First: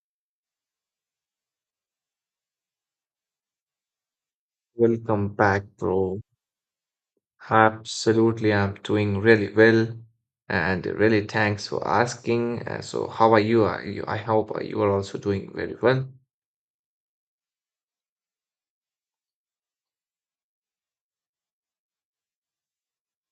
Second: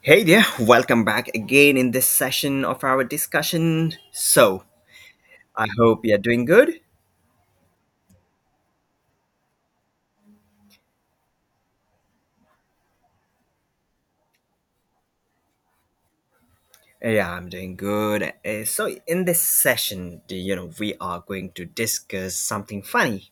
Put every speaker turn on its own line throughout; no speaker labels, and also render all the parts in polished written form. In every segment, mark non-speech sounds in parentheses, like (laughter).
Hey there, welcome back again in this session of our discussion. So,
Welcome back,
I hope you're
bro.
doing good.
Absolutely, I'm doing really well, and really thanks for asking. So, how are you? Are you? I hope you are also doing very well.
Yeah, I'm doing good. In this session, do you know, we are going to discuss something funny.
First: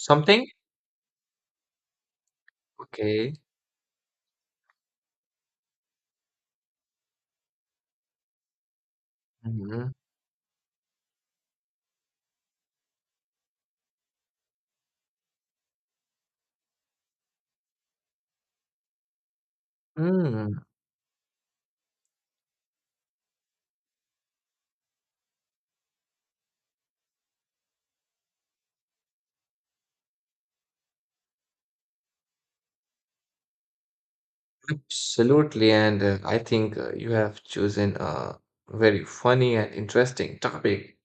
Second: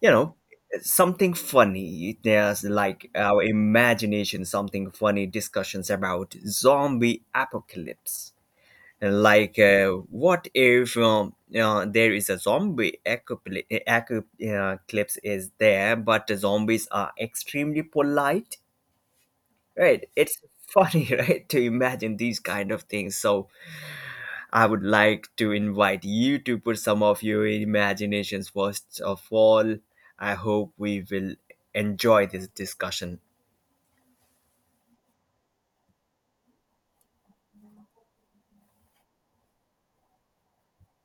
You know, something funny. There's like
Okay.
our imagination, something funny discussions about zombie apocalypse． Like
Mhm.
what if there is a clips is there, but the zombies are extremely polite, right? It's
Mm,
funny. (laughs) Right, to imagine these kind of things. So I would like to invite you to put some of your imaginations. First of all, I hope we will enjoy this discussion.
Absolutely, and I think you have chosen a very funny and interesting topic.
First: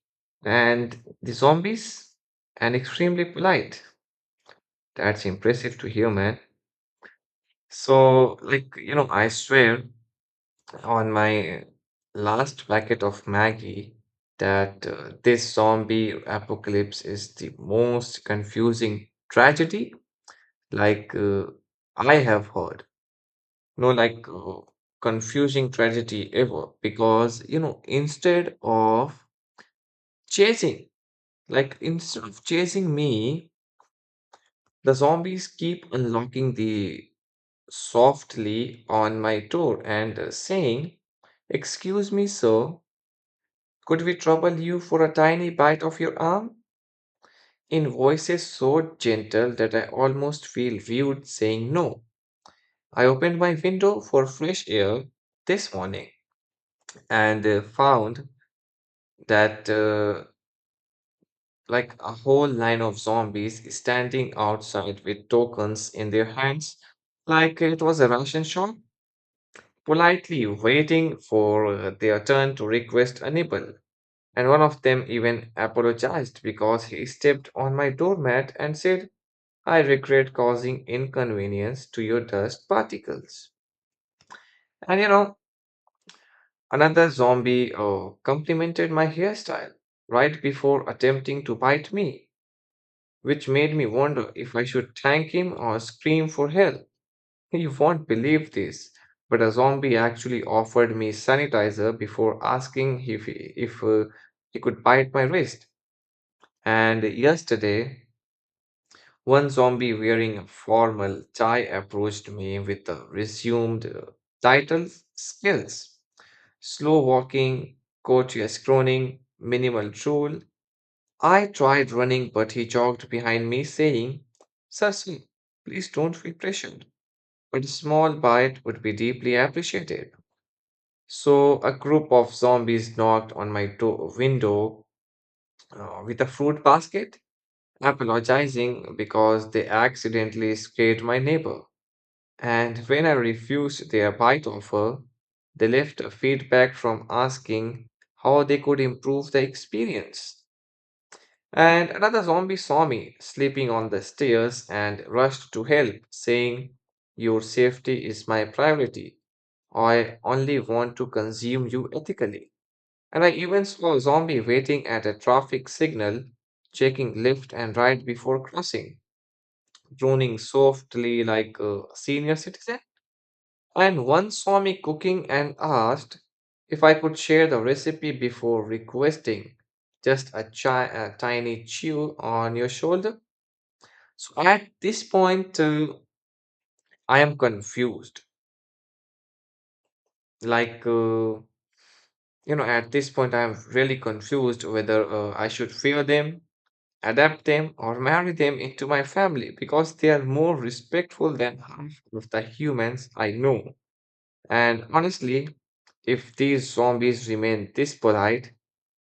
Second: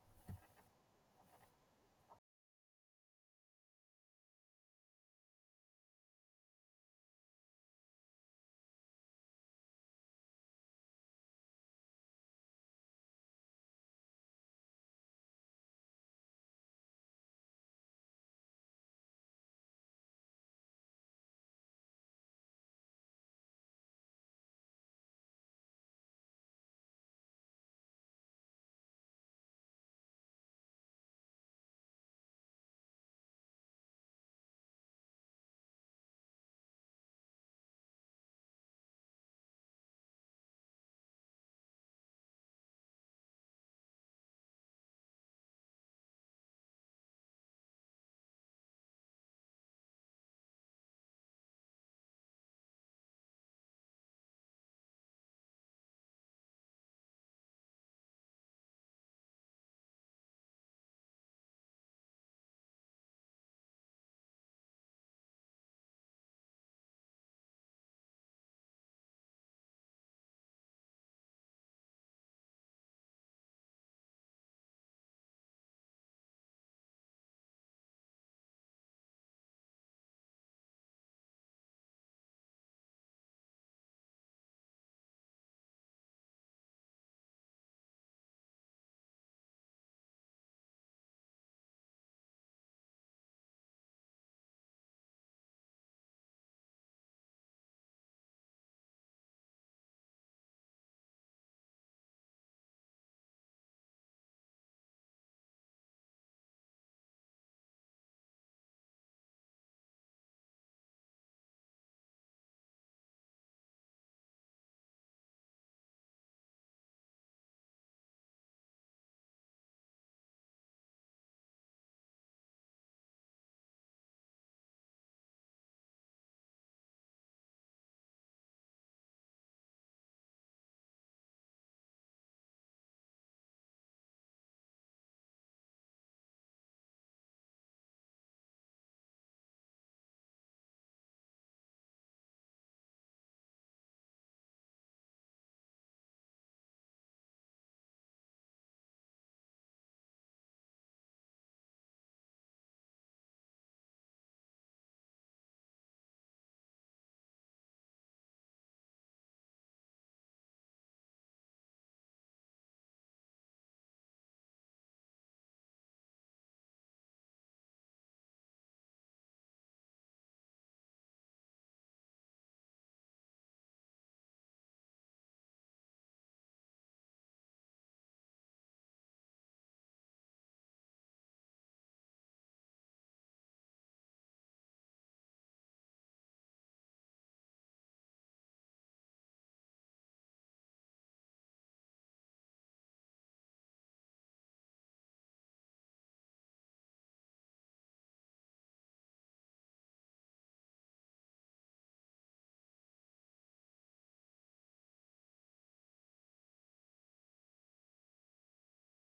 And the zombies, and extremely polite. That's impressive to hear, man. So, like, I swear on my last packet of Maggie that this zombie apocalypse is the most confusing tragedy like I have heard. No, like confusing tragedy ever because instead of chasing like instead of chasing me, the zombies keep unlocking the softly on my door and saying, Excuse me, sir. Could we trouble you for a tiny bite of your arm? In voices so gentle that I almost feel rude saying no. I opened my window for fresh air this morning and found that like a whole line of zombies standing outside with tokens in their hands, like it was a Russian shop, politely waiting for their turn to request a nibble. And one of them even apologized because he stepped on my doormat and said, I regret causing inconvenience to your dust particles. And another zombie complimented my hairstyle right before attempting to bite me, which made me wonder if I should thank him or scream for help. (laughs) You won't believe this, but a zombie actually offered me sanitizer before asking if he could bite my wrist. And yesterday, one zombie wearing a formal tie approached me with the resumed title skills. Slow walking, courteous groaning, minimal drool. I tried running, but he jogged behind me, saying, Cecil, please don't feel pressured, but a small bite would be deeply appreciated. So, a group of zombies knocked on my door window with a fruit basket, apologizing because they accidentally scared my neighbor. And when I refused their bite offer, they left a feedback from asking how they could improve the experience. And another zombie saw me sleeping on the stairs and rushed to help, saying, Your safety is my priority. I only want to consume you ethically. And I even saw a zombie waiting at a traffic signal, checking left and right before crossing, droning softly like a senior citizen. And one saw me cooking and asked if I could share the recipe before requesting just a tiny chew on your shoulder. So at this point, I am confused. Like, at this point, I am really confused whether I should fear them, adapt them, or marry them into my family because they are more respectful than half of the humans I know. And honestly, if these zombies remain this polite,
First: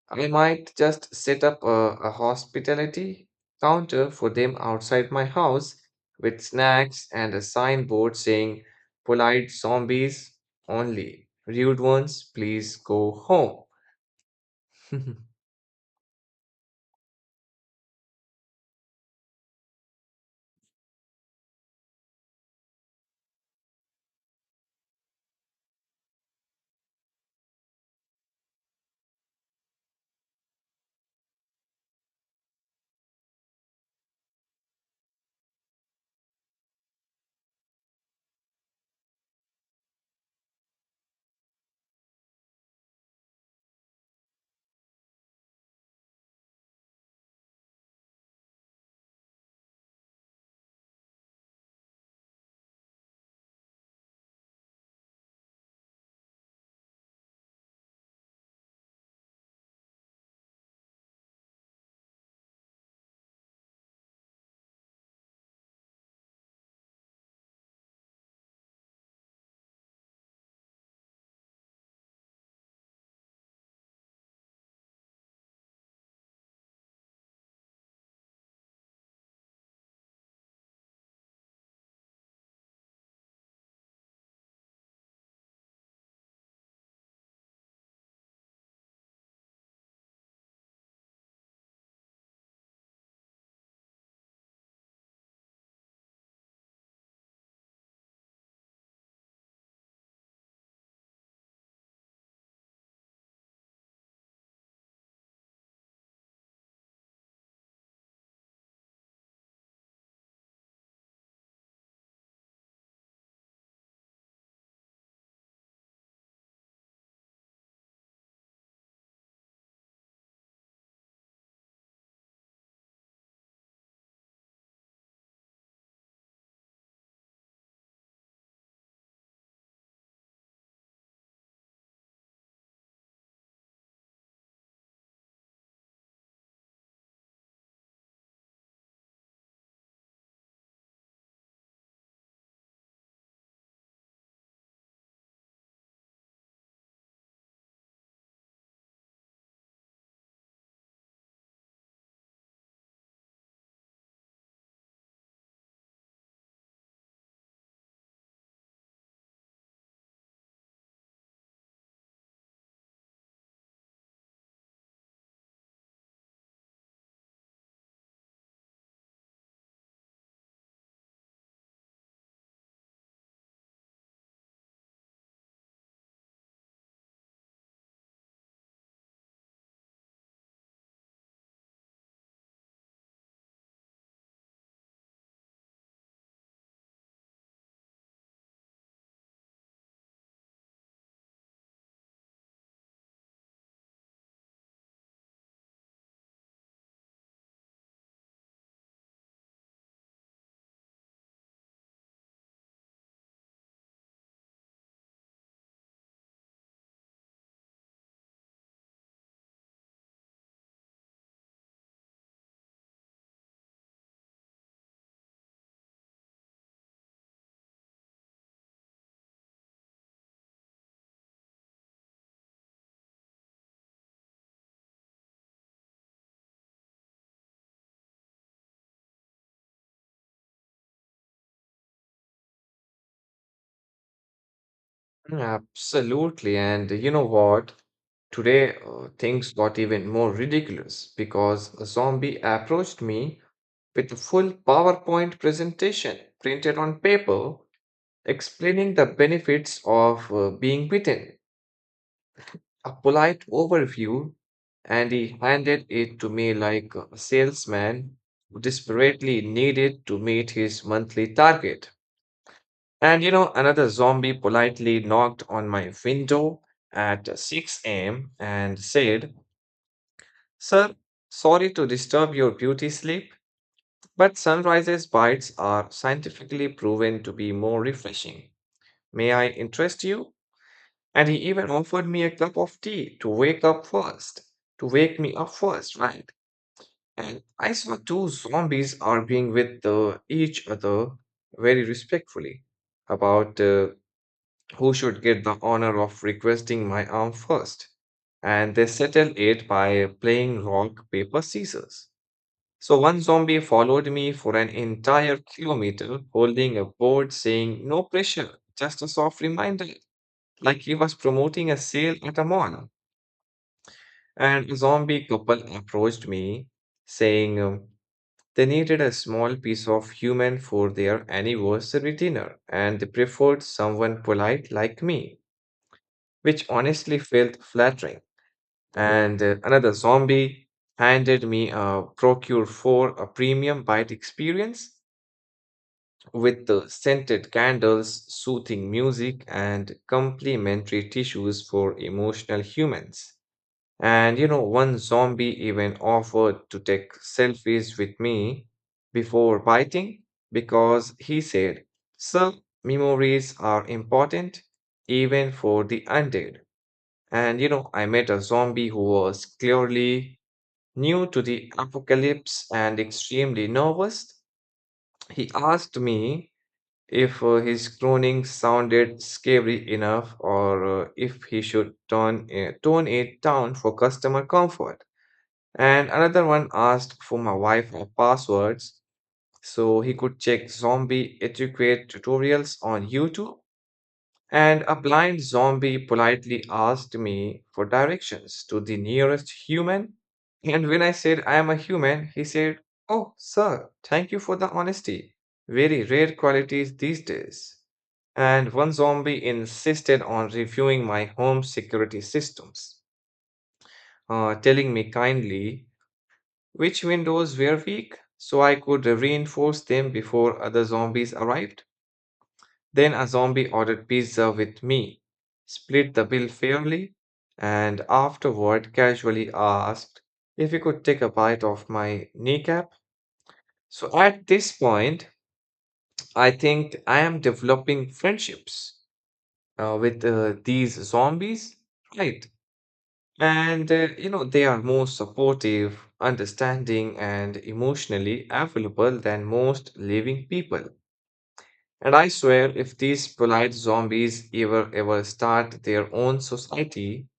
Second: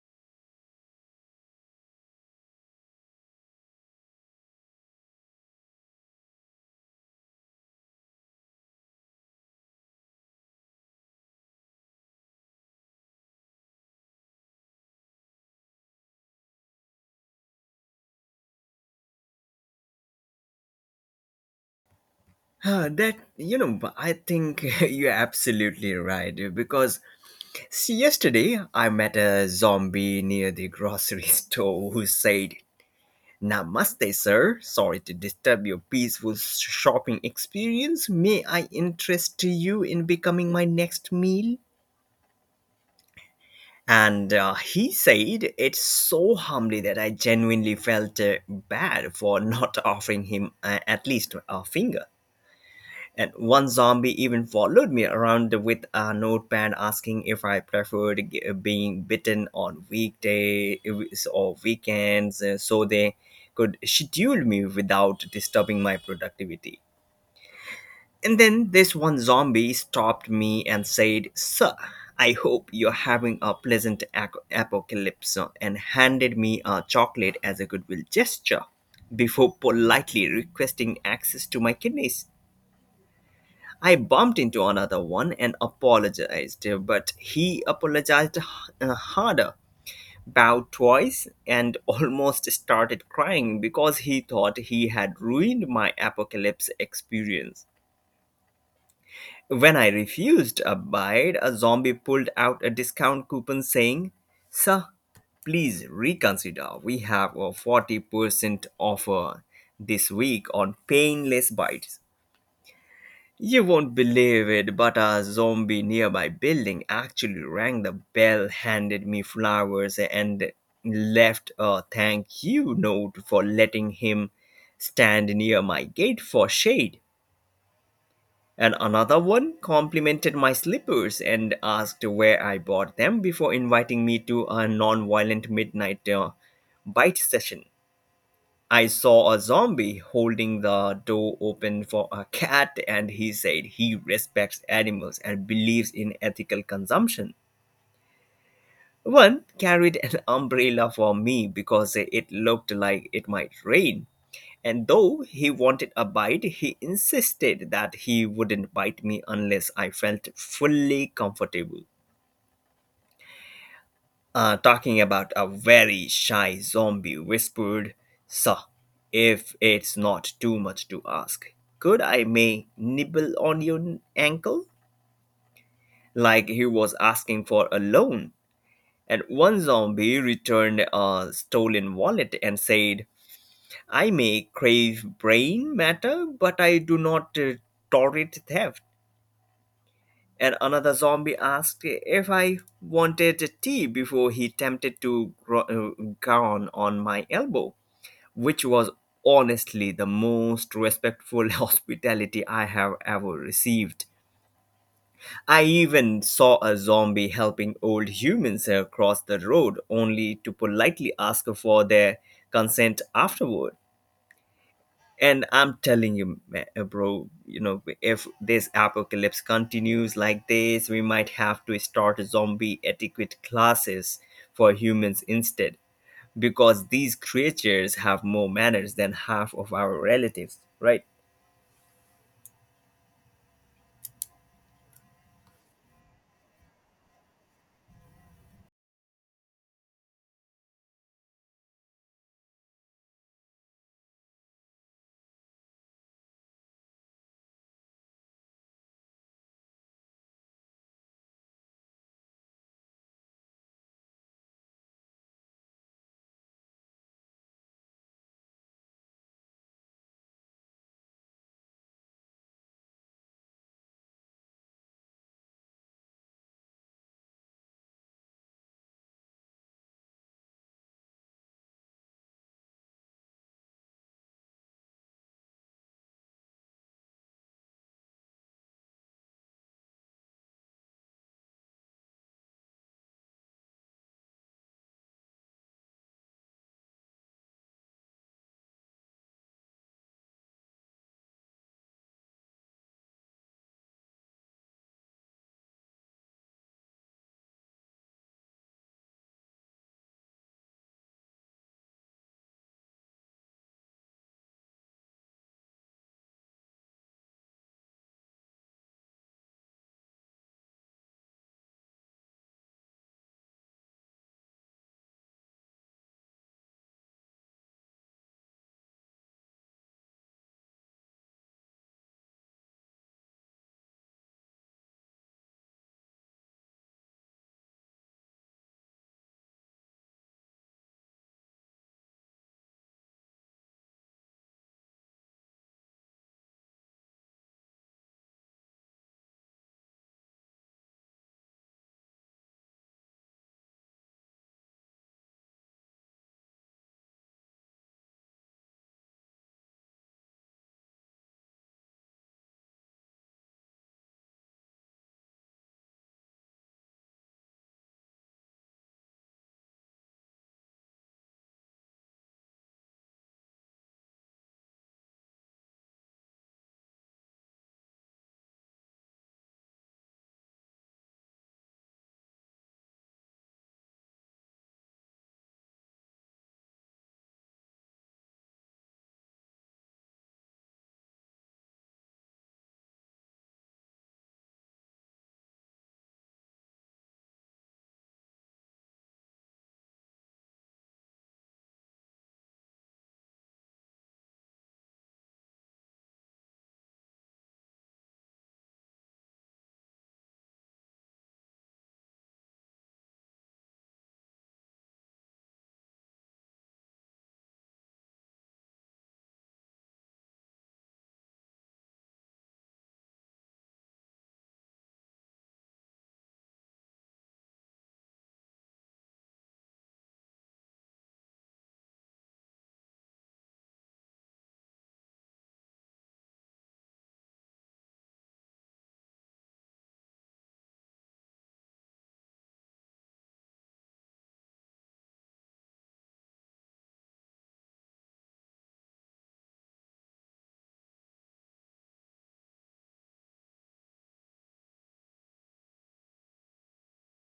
I might just set up a hospitality counter for them outside my house with snacks and a signboard saying, Polite zombies only. Rude ones, please go home. (laughs)
Ah, that, you know, I think (laughs) you're absolutely right. Because see, yesterday I met a zombie near the grocery (laughs) store who said, "Namaste, sir. Sorry to disturb your peaceful shopping experience. May I interest you in becoming my next meal?" And he said it so humbly that I genuinely felt bad for not (laughs) offering him at least a finger. And one zombie even followed me around with a notepad asking if I preferred being bitten on weekday or weekends, so they could schedule me without disturbing my productivity. And then this one zombie stopped me and said, "Sir, I hope you're having a pleasant apocalypse," and handed me a chocolate as a goodwill gesture before politely requesting access to my kidneys. I bumped into another one and apologized, but he apologized harder, bowed twice, and (laughs) almost started crying because he thought he had ruined my apocalypse experience. When I refused a bite, a zombie pulled out a discount coupon saying, "Sir, please reconsider. We have a 40% offer this week on painless bites." You won't believe it, but a zombie nearby building actually rang the bell, handed me flowers, and left a thank you note for letting him stand near my gate for shade. And another one complimented my slippers and asked where I bought them before inviting me to a non violent midnight bite session. I saw a zombie holding the door open for a cat, and he said he respects animals and believes in ethical consumption. One carried an umbrella for me because it looked like it might rain. And though he wanted a bite, he insisted that he wouldn't bite me unless I felt fully comfortable. Talking about a very shy zombie, whispered, "Sir, if it's not too much to ask, could I may nibble on your ankle?" Like he was asking for a loan. And one zombie returned a stolen wallet and said, "I may crave brain matter, but I do not tolerate theft." And another zombie asked if I wanted tea before he attempted to groan on my elbow, which was honestly the most respectful (laughs) hospitality I have ever received. I even saw a zombie helping old humans across the road, only to politely ask for their consent afterward. And I'm telling you, bro, you know, if this apocalypse continues like this, we might have to start zombie etiquette classes for humans instead, because these creatures have more manners than half of our relatives, right?
Absolutely. And you know what? Today, things got even more ridiculous because a zombie approached me with a full PowerPoint presentation printed on paper explaining the benefits of being bitten. A polite overview, and he handed it to me like a salesman who desperately needed to meet his monthly target. And another zombie politely knocked on my window at 6 a.m. and said, Sir, sorry to disturb your beauty sleep, but sunrises bites are scientifically proven to be more refreshing. May I interest you? And he even offered me a cup of tea to wake me up first, right? And I saw two zombies arguing with each other very respectfully about who should get the honor of requesting my arm first. And they settled it by playing rock, paper, scissors. So one zombie followed me for an entire kilometer holding a board saying, No pressure, just a soft reminder, like he was promoting a sale at a mall. And a zombie couple approached me saying they needed a small piece of human for their anniversary dinner, and they preferred someone polite like me, which honestly felt flattering. And another zombie handed me a Procure for a premium bite experience with the scented candles, soothing music, and complimentary tissues for emotional humans. And one zombie even offered to take selfies with me before biting because he said, Sir, memories are important even for the undead. And I met a zombie who was clearly new to the apocalypse and extremely nervous. He asked me if his groaning sounded scary enough or if he should tone it down for customer comfort. And another one asked for my wife her passwords so he could check zombie etiquette tutorials on YouTube. And a blind zombie politely asked me for directions to the nearest human. And when I said I am a human, he said, Oh, sir, thank you for the honesty. Very rare qualities these days. And one zombie insisted on reviewing my home security systems, telling me kindly which windows were weak so I could reinforce them before other zombies arrived. Then a zombie ordered pizza with me, split the bill fairly, and afterward casually asked if he could take a bite of my kneecap. So at this point, I think I am developing friendships with these zombies, right? And they are more supportive, understanding, and emotionally available than most living people. And I swear, if these polite zombies ever, ever start their own society,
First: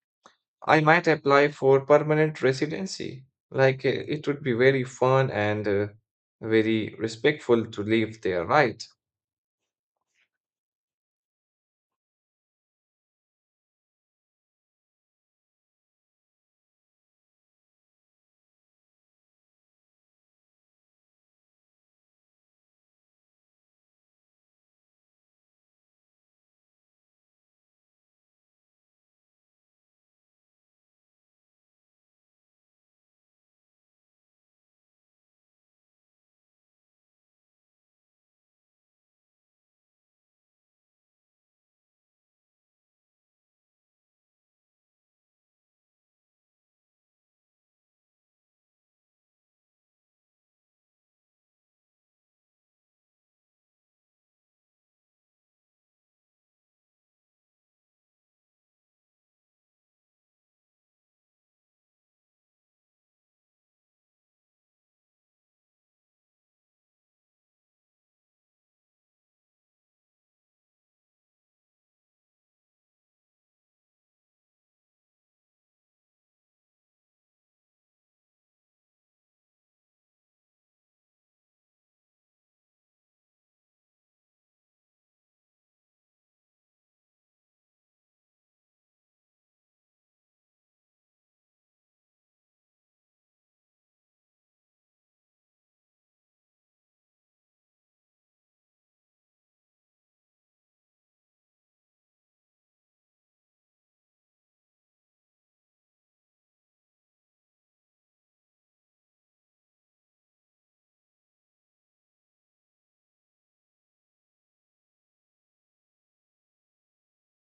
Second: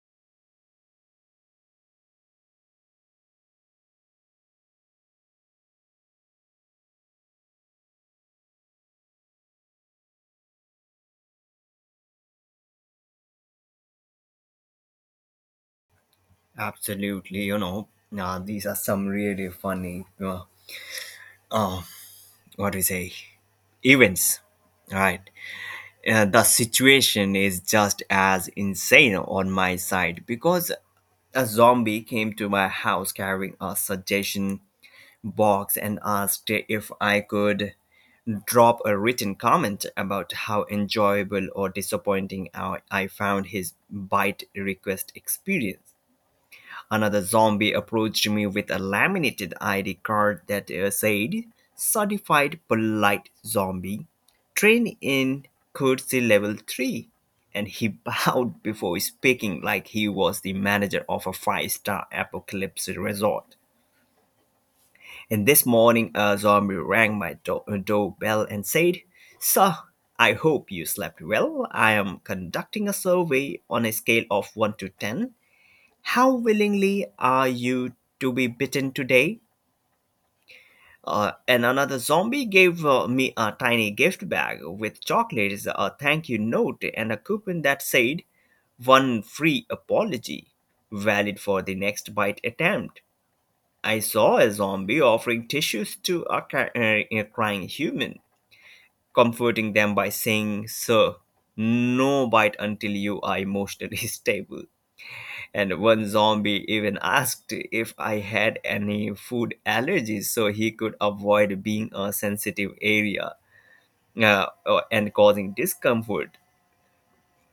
I might apply for permanent residency. Like, it would be very fun and very respectful to live there, right?
Absolutely, you know, now these are some really funny, uh, what do you say, events, right? The situation is just as insane on my side, because a zombie came to my house carrying a suggestion box and asked if I could drop a written comment about how enjoyable or disappointing I found his bite request experience. Another zombie approached me with a laminated ID card that said, "Certified Polite Zombie, trained in courtesy level 3." And he (laughs) bowed before speaking like he was the manager of a five-star apocalypse resort. And this morning a zombie rang my doorbell and said, "Sir, I hope you slept well. I am conducting a survey on a scale of 1 to 10. How willingly are you to be bitten today?" And another zombie gave me a tiny gift bag with chocolates, a thank you note, and a coupon that said, "One free apology, valid for the next bite attempt." I saw a zombie offering tissues to a a crying human, comforting them by saying, "Sir, no bite until you are emotionally (laughs) stable." And one zombie even asked if I had any food allergies so he could avoid being a sensitive area and causing discomfort.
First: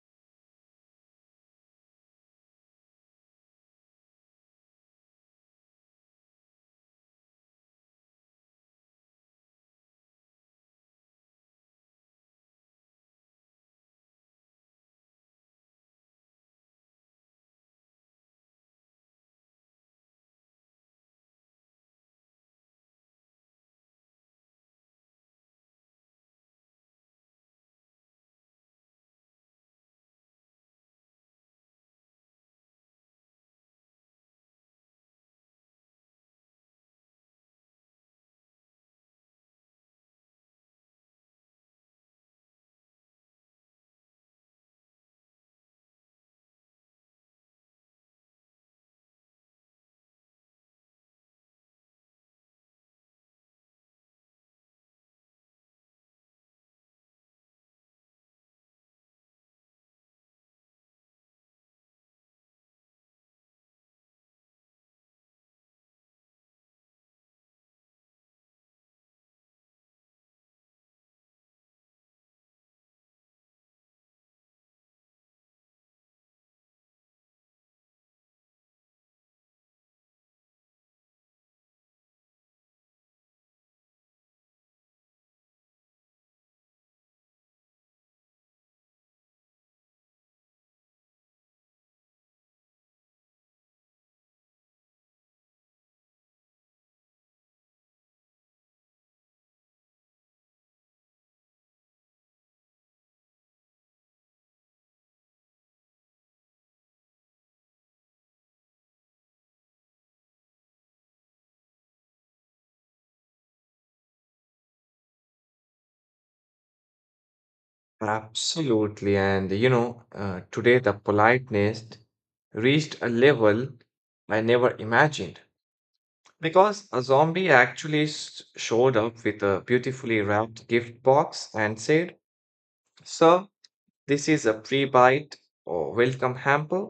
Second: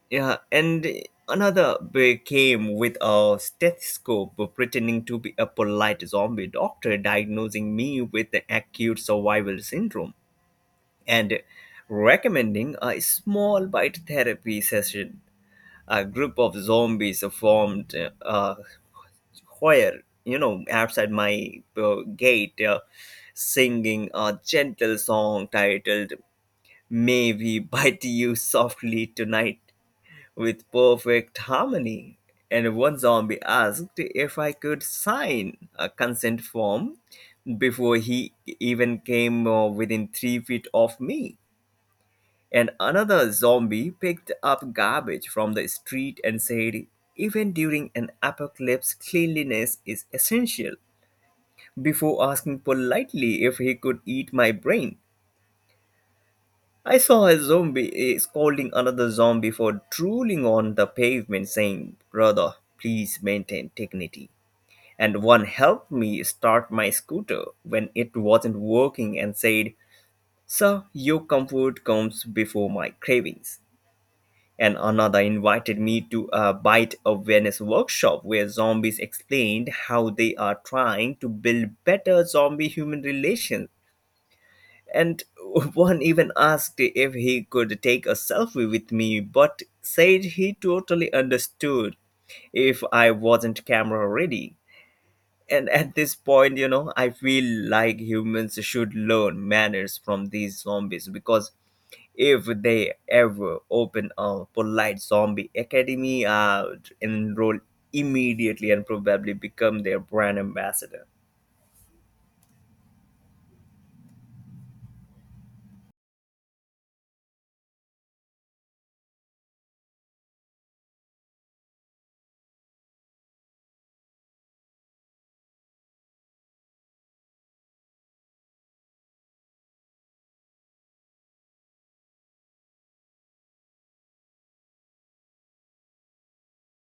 Yeah, and another came with a stethoscope pretending to be a polite zombie doctor diagnosing me with the acute survival syndrome and recommending a small bite therapy session. A group of zombies formed uh, where, you know, outside my gate, singing a gentle song titled "May We Bite You Softly Tonight" with perfect harmony. And one zombie asked if I could sign a consent form before he even came within 3 feet of me. And another zombie picked up garbage from the street and said, "Even during an apocalypse, cleanliness is essential," before asking politely if he could eat my brain. I saw a zombie, eh, scolding another zombie for drooling on the pavement, saying, "Brother, please maintain dignity." And one helped me start my scooter when it wasn't working and said, "Sir, your comfort comes before my cravings." And another invited me to a bite awareness workshop where zombies explained how they are trying to build better zombie human relations, and (laughs) one even asked if he could take a selfie with me, but said he totally understood if I wasn't camera ready. And at this point, you know, I feel like humans should learn manners from these zombies, because if they ever open a polite zombie academy, I'd enroll immediately and probably become their brand ambassador.
Absolutely. And today the politeness reached a level I never imagined, because a zombie actually showed up with a beautifully wrapped gift box and said, Sir, this is a pre bite or welcome hamper,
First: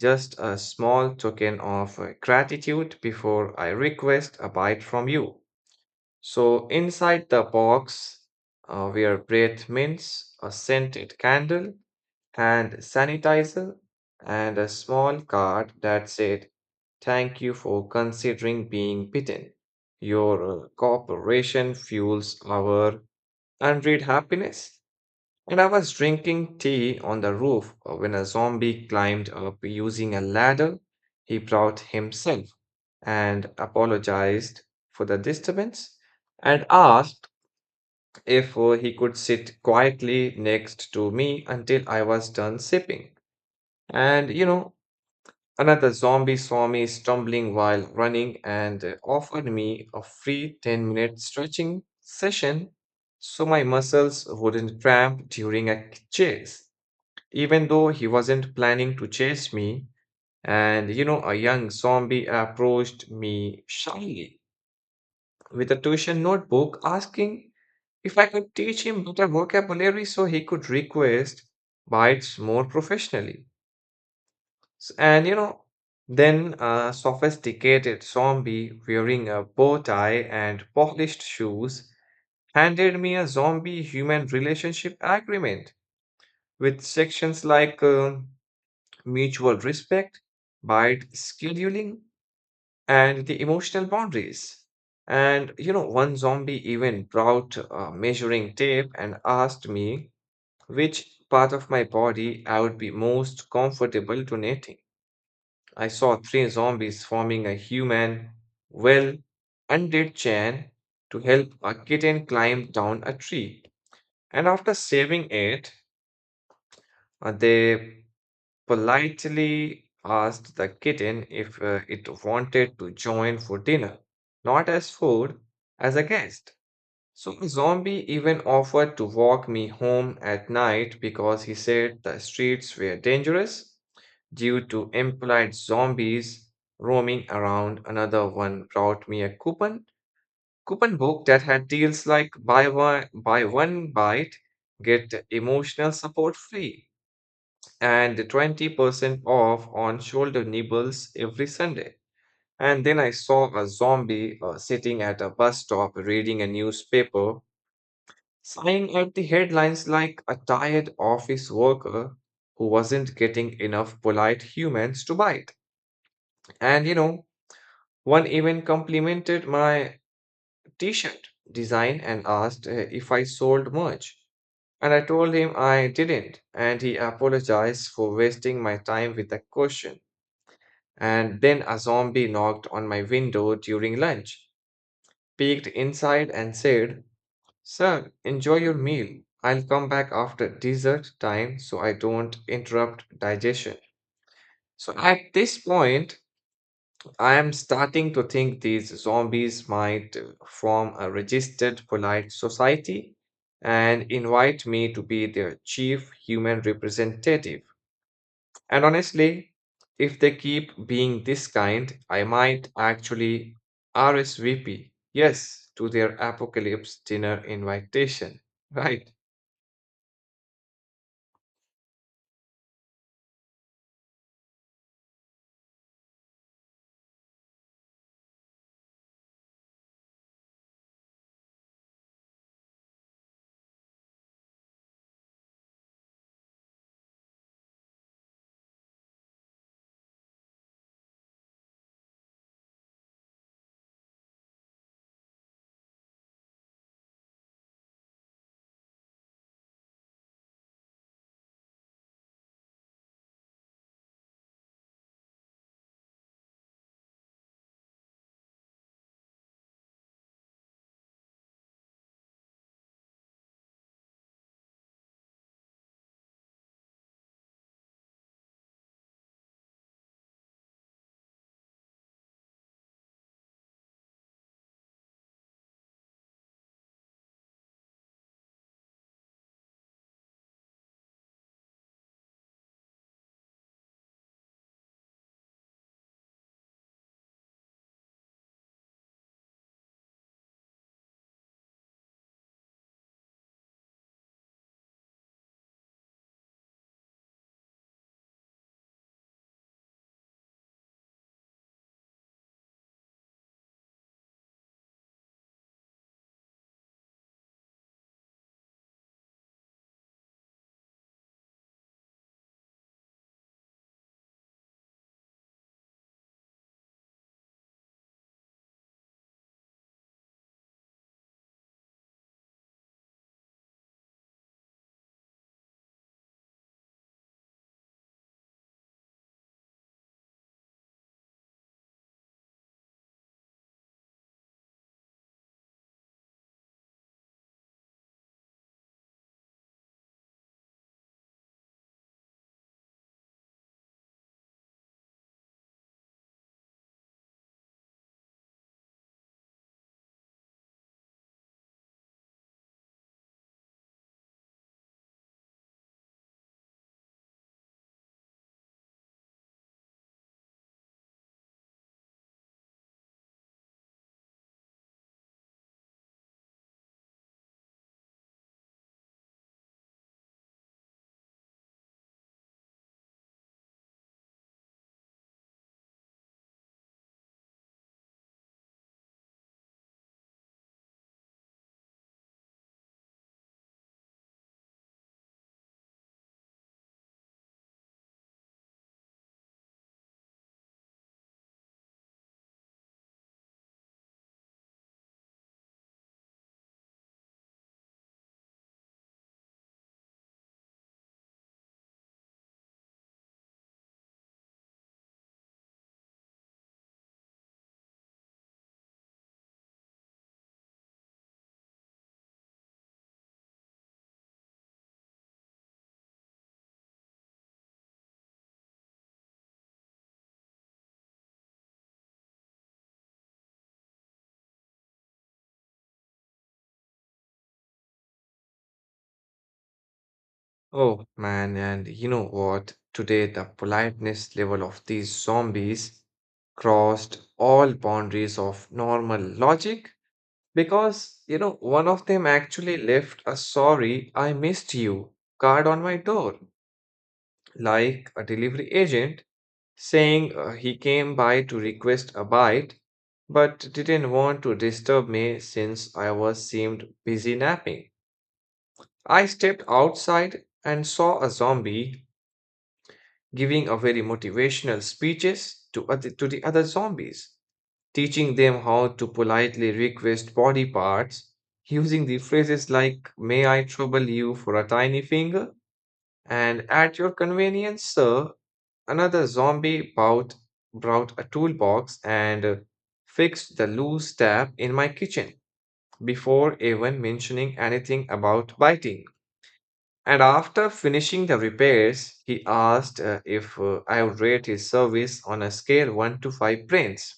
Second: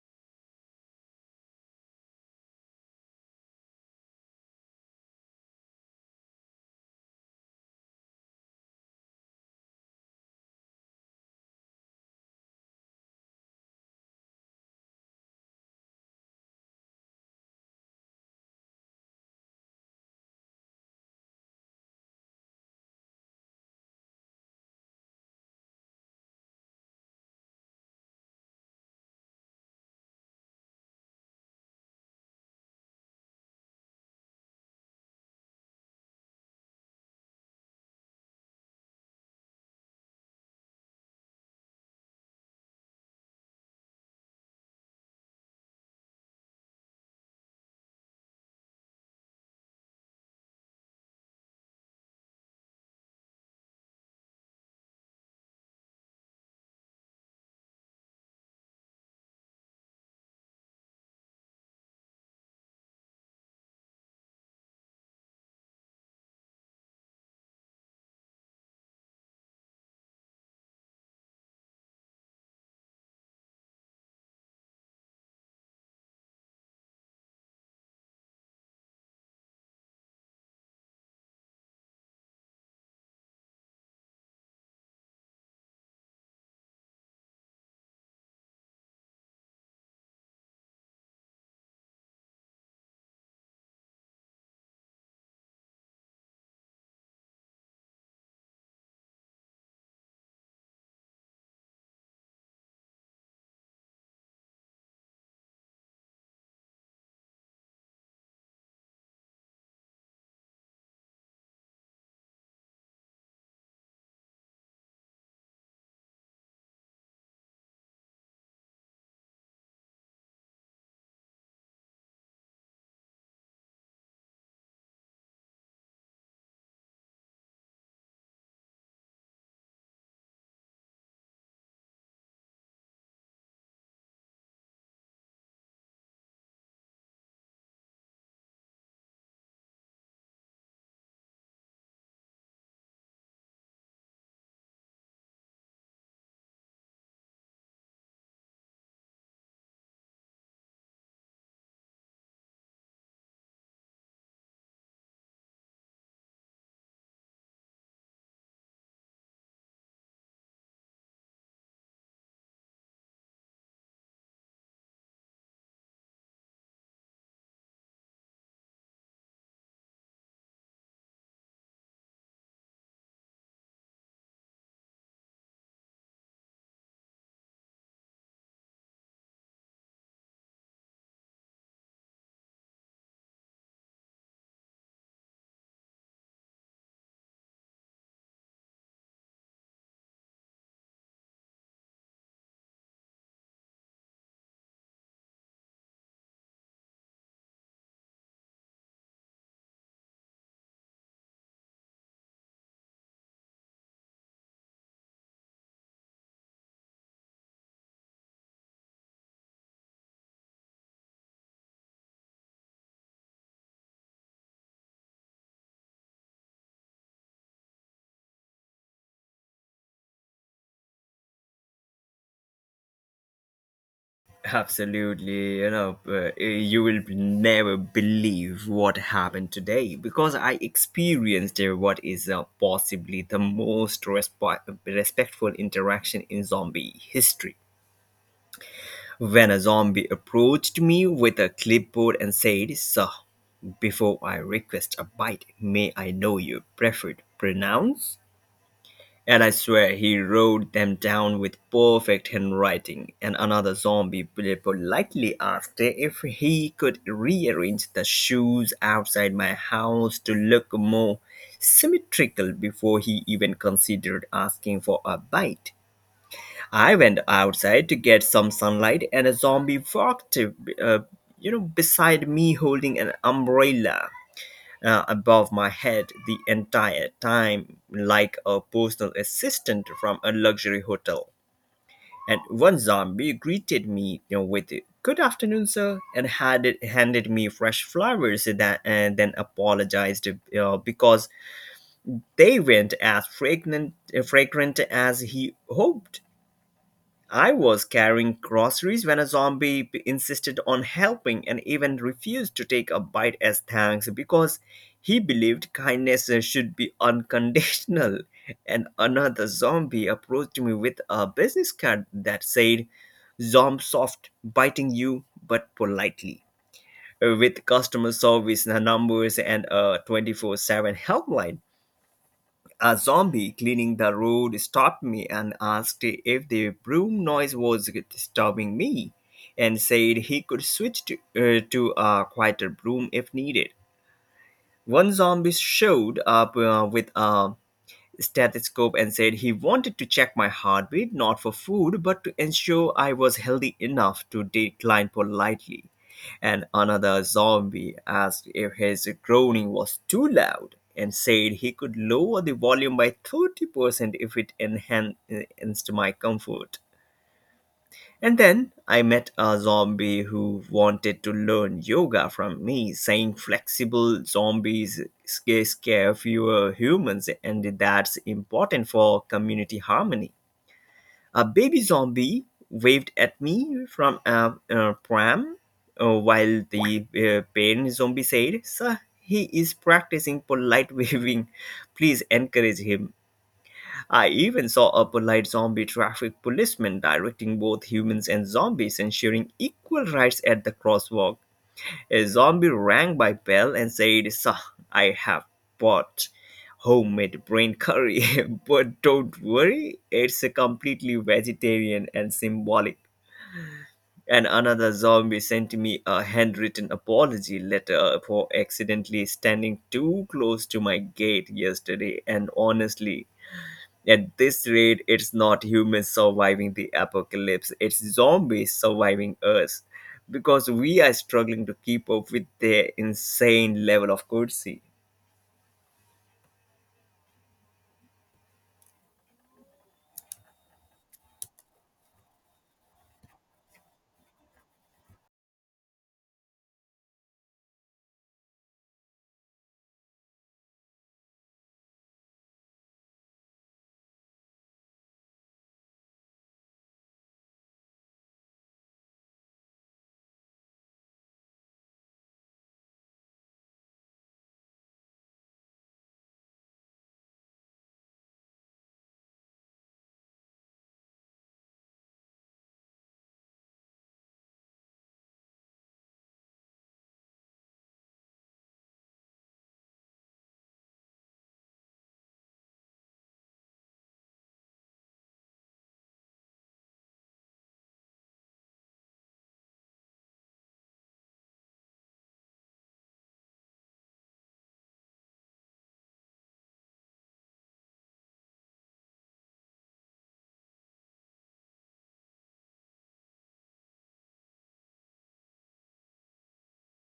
just a small token of gratitude before I request a bite from you. So, inside the box were breath mints, a scented candle, and sanitizer, and a small card that said, Thank you for considering being bitten. Your cooperation fuels our unread happiness. And I was drinking tea on the roof when a zombie climbed up using a ladder he brought himself and apologized for the disturbance and asked if he could sit quietly next to me until I was done sipping. And another zombie saw me stumbling while running and offered me a free 10-minute stretching session so my muscles wouldn't cramp during a chase, even though he wasn't planning to chase me. And a young zombie approached me shyly with a tuition notebook asking if I could teach him better vocabulary so he could request bites more professionally. And then a sophisticated zombie wearing a bow tie and polished shoes handed me a zombie human relationship agreement with sections like mutual respect, bite scheduling, and the emotional boundaries. And one zombie even brought measuring tape and asked me which part of my body I would be most comfortable donating. I saw three zombies forming a human, well, undead chain to help a kitten climb down a tree. And after saving it, they politely asked the kitten if it wanted to join for dinner, not as food, as a guest. So, a zombie even offered to walk me home at night because he said the streets were dangerous due to impolite zombies roaming around. Another one brought me a coupon book that had deals like buy one bite, get emotional support free, and 20% off on shoulder nibbles every Sunday. And then I saw a zombie sitting at a bus stop reading a newspaper, sighing at the headlines like a tired office worker who wasn't getting enough polite humans to bite. And one even complimented my t shirt design and asked if I sold much. And I told him I didn't, and he apologized for wasting my time with the question. And then a zombie knocked on my window during lunch, peeked inside, and said, Sir, enjoy your meal. I'll come back after dessert time so I don't interrupt digestion. So at this point, I am starting to think these zombies might form a registered polite society and invite me to be their chief human representative. And honestly, if they keep being this kind, I might actually RSVP, yes, to their apocalypse dinner invitation, (laughs) right?
Absolutely, you know, you will never believe what happened today, because I experienced what is possibly the most respectful interaction in zombie history. When a zombie approached me with a clipboard and said, "Sir, before I request a bite, may I know your preferred pronouns?" And I swear he wrote them down with perfect handwriting. And another zombie politely asked if he could rearrange the shoes outside my house to look more symmetrical before he even considered asking for a bite. I went outside to get some sunlight, and a zombie walked, you know, beside me holding an umbrella above my head the entire time, like a personal assistant from a luxury hotel. And one zombie greeted me, you know, with "Good afternoon, sir," and had it handed me fresh flowers. That and then apologized because they weren't as fragrant as he hoped. I was carrying groceries when a zombie insisted on helping and even refused to take a bite as thanks because he believed kindness should be unconditional. (laughs) And another zombie approached me with a business card that said, "Zom soft, biting you, but politely," with customer service numbers and a 24/7 helpline. A zombie cleaning the road stopped me and asked if the broom noise was disturbing me, and said he could switch to a quieter broom if needed. One zombie showed up with a stethoscope and said he wanted to check my heartbeat, not for food, but to ensure I was healthy enough to decline politely. And another zombie asked if his groaning was too loud and said he could lower the volume by 30% if it enhanced my comfort. And then I met a zombie who wanted to learn yoga from me, saying flexible zombies scare fewer humans, and that's important for community harmony. A baby zombie waved at me from a pram, while the parent zombie said, "Sir, he is practicing polite (laughs) waving. Please encourage him." I even saw a polite zombie traffic policeman directing both humans and zombies, ensuring equal rights at the crosswalk. A zombie rang my bell and said, "Sir, I have bought homemade brain curry, (laughs) but don't worry, it's a completely vegetarian and symbolic." And another zombie sent me a handwritten apology letter for accidentally standing too close to my gate yesterday, and honestly, at this rate, it's not humans surviving the apocalypse, it's zombies surviving us, because we are struggling to keep up with their insane level of courtesy.
Oh man, and you know what? Today, the politeness level of these zombies crossed all boundaries of normal logic because, one of them actually left a sorry, I missed you card on my door, like a delivery agent saying he came by to request a bite, but didn't want to disturb me since I was seemed busy napping. I stepped outside and saw a zombie giving a very motivational speeches to the other zombies, teaching them how to politely request body parts, using the phrases like "May I trouble you for a tiny finger?" and "At your convenience, sir." Another zombie bout brought a toolbox and fixed the loose tap in my kitchen before even mentioning anything about biting. And after finishing the repairs, he asked if I would rate his service on a scale 1 to 5 brains.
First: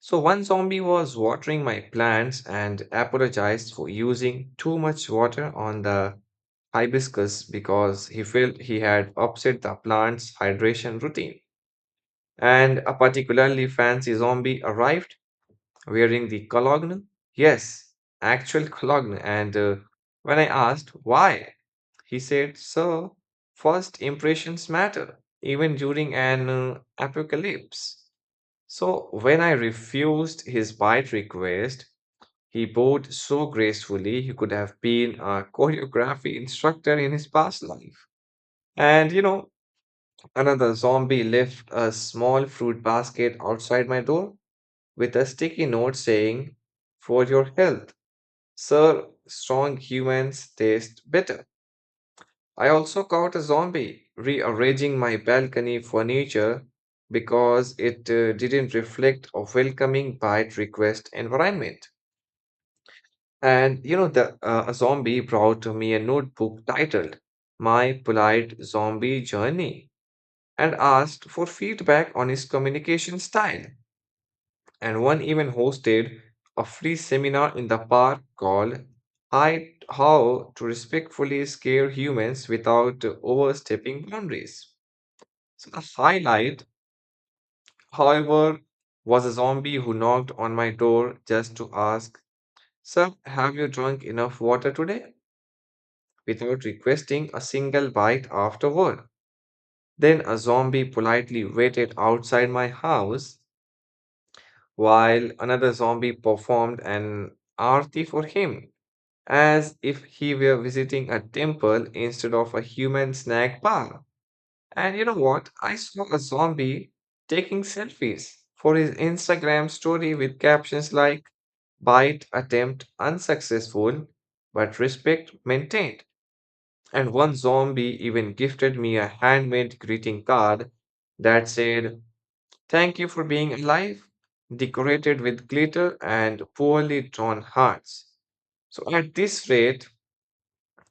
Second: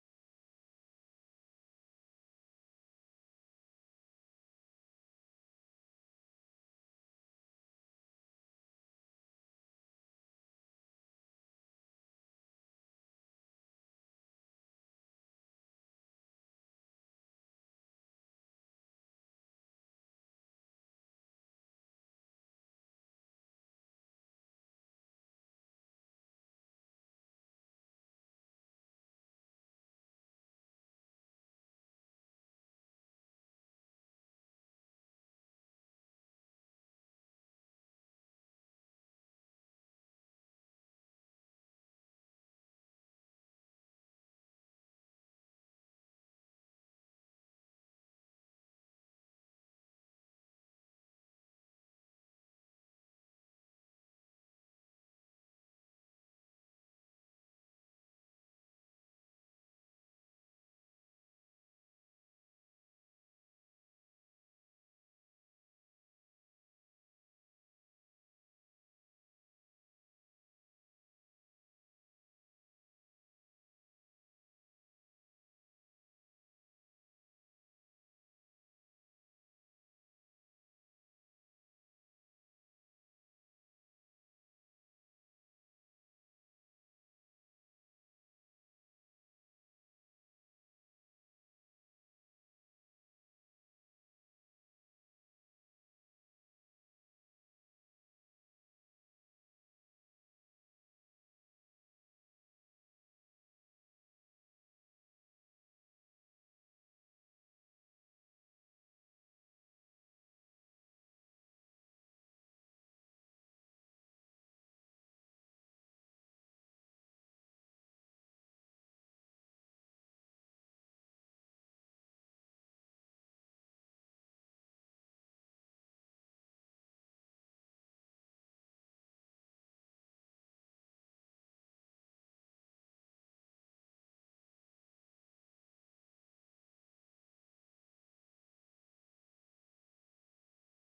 So, one zombie was watering my plants and apologized for using too much water on the hibiscus because he felt he had upset the plant's hydration routine. And a particularly fancy zombie arrived wearing the cologne. Yes, actual cologne. And when I asked why, he said, Sir, first impressions matter, even during an apocalypse. So, when I refused his bite request, he bowed so gracefully he could have been a (laughs) choreography instructor in his past life. And another zombie left a small fruit basket outside my door with a sticky note saying, For your health, sir, strong humans taste better. I also caught a zombie rearranging my balcony furniture because it didn't reflect a welcoming bite request environment. And you know, the a zombie brought to me a notebook titled "My Polite Zombie Journey" and asked for feedback on his communication style. And one even hosted a free seminar in the park called "I How to Respectfully Scare Humans Without Overstepping Boundaries." So the highlight, however, was a zombie who knocked on my door just to ask, Sir, have you drunk enough water today, without requesting a single bite afterward. Then a zombie politely waited outside my house while another zombie performed an aarti for him, as if he were visiting a temple instead of a human snack bar. And you know what? I saw a zombie taking selfies for his Instagram story with captions like bite attempt unsuccessful, but respect maintained. And one zombie even gifted me a handmade greeting card that said, Thank you for being alive, decorated with glitter and poorly drawn hearts. So at this rate,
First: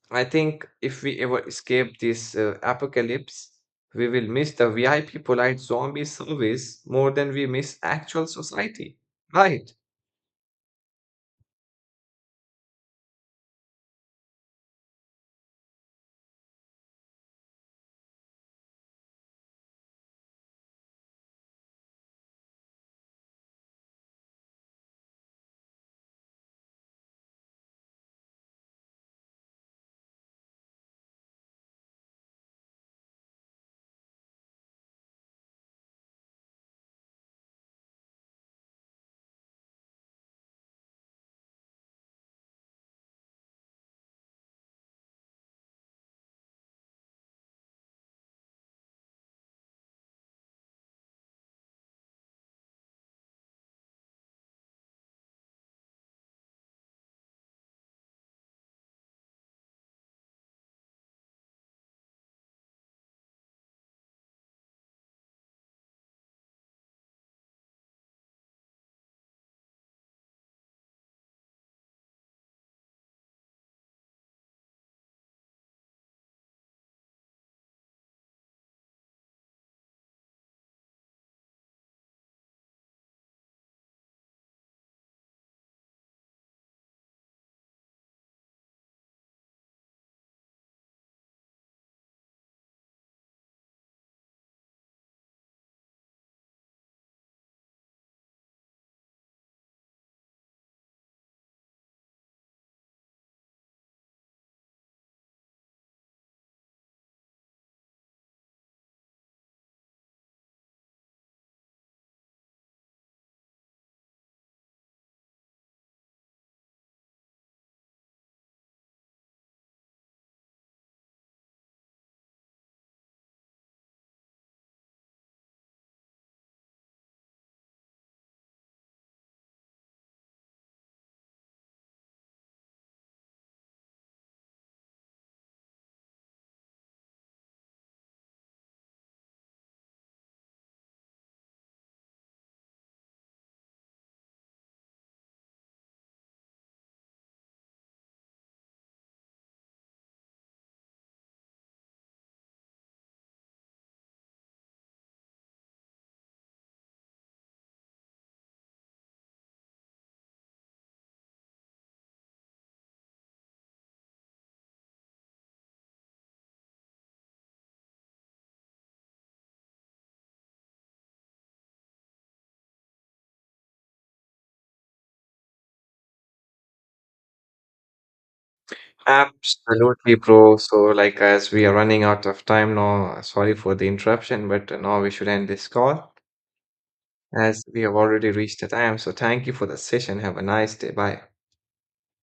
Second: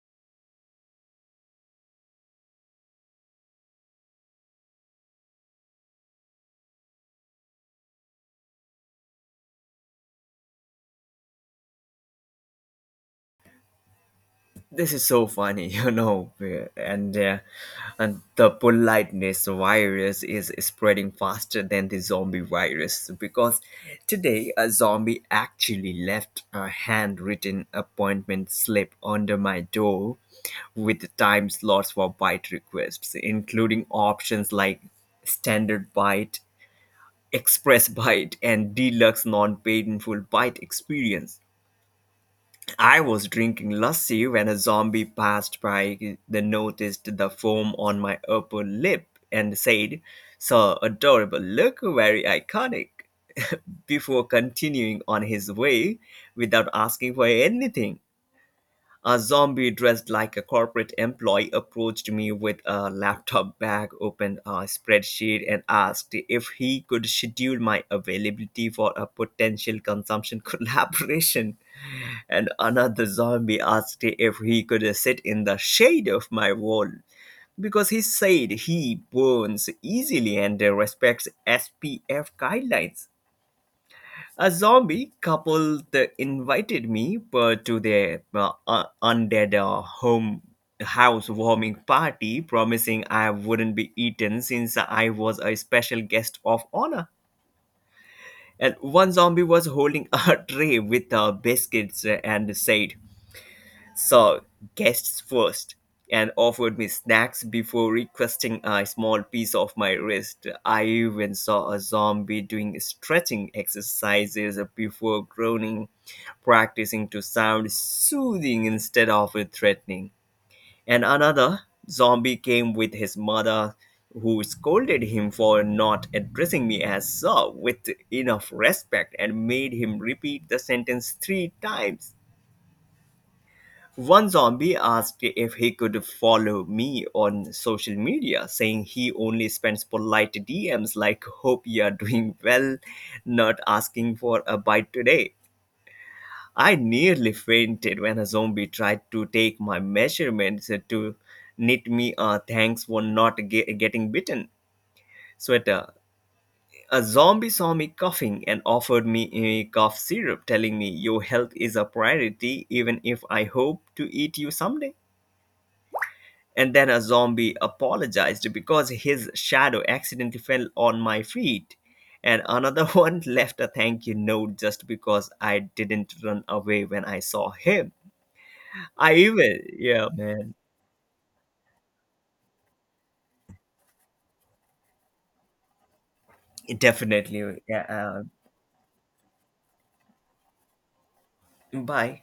I think if we ever escape this apocalypse, we will miss the VIP polite zombie service more than we miss actual society. Right.
This is so funny, (laughs) you know, and uh, and the politeness virus is spreading faster than the zombie virus, because today a zombie actually left a handwritten appointment slip under my door with the time slots for bite requests, including options like standard bite, express bite, and deluxe non-painful bite experience. I was drinking lassi when a zombie passed by. They noticed the foam on my upper lip and said, "So adorable, look very iconic," (laughs) before continuing on his way without asking for anything. A zombie dressed like a corporate employee approached me with a laptop bag, opened a spreadsheet, and asked if he could schedule my availability for a potential consumption (laughs) collaboration. And another zombie asked if he could sit in the shade of my wall because he said he burns easily and respects SPF guidelines. A zombie couple that invited me to their undead home housewarming party, promising I wouldn't be eaten since I was a special guest of honor. And one zombie was holding a (laughs) tray with biscuits and said, "So, guests first," and offered me snacks before requesting a small piece of my wrist. I even saw a zombie doing stretching exercises before groaning, practicing to sound soothing instead of threatening. And another zombie came with his mother, who scolded him for not addressing me as Sir with enough respect and made him repeat the sentence 3 times. One zombie asked if he could follow me on social media, saying he only spends polite DMs like, "Hope you're doing well, not asking for a bite today." I nearly fainted when a zombie tried to take my measurements to knit me a thanks for not getting bitten sweater. A zombie saw me coughing and offered me a cough syrup, telling me, "Your health is a priority, even if I hope to eat you someday." And then a zombie apologized because his shadow accidentally fell on my feet. And another (laughs) one left a thank you note just because I didn't run away when I saw him. I will, yeah,
Absolutely,
man.
bro. So, like, as we are running out of time now, sorry for the interruption, but now we should end this call
Definitely.
as we have
Yeah.
already reached the time. So, thank you for the session. Have a nice day. Bye.
Bye.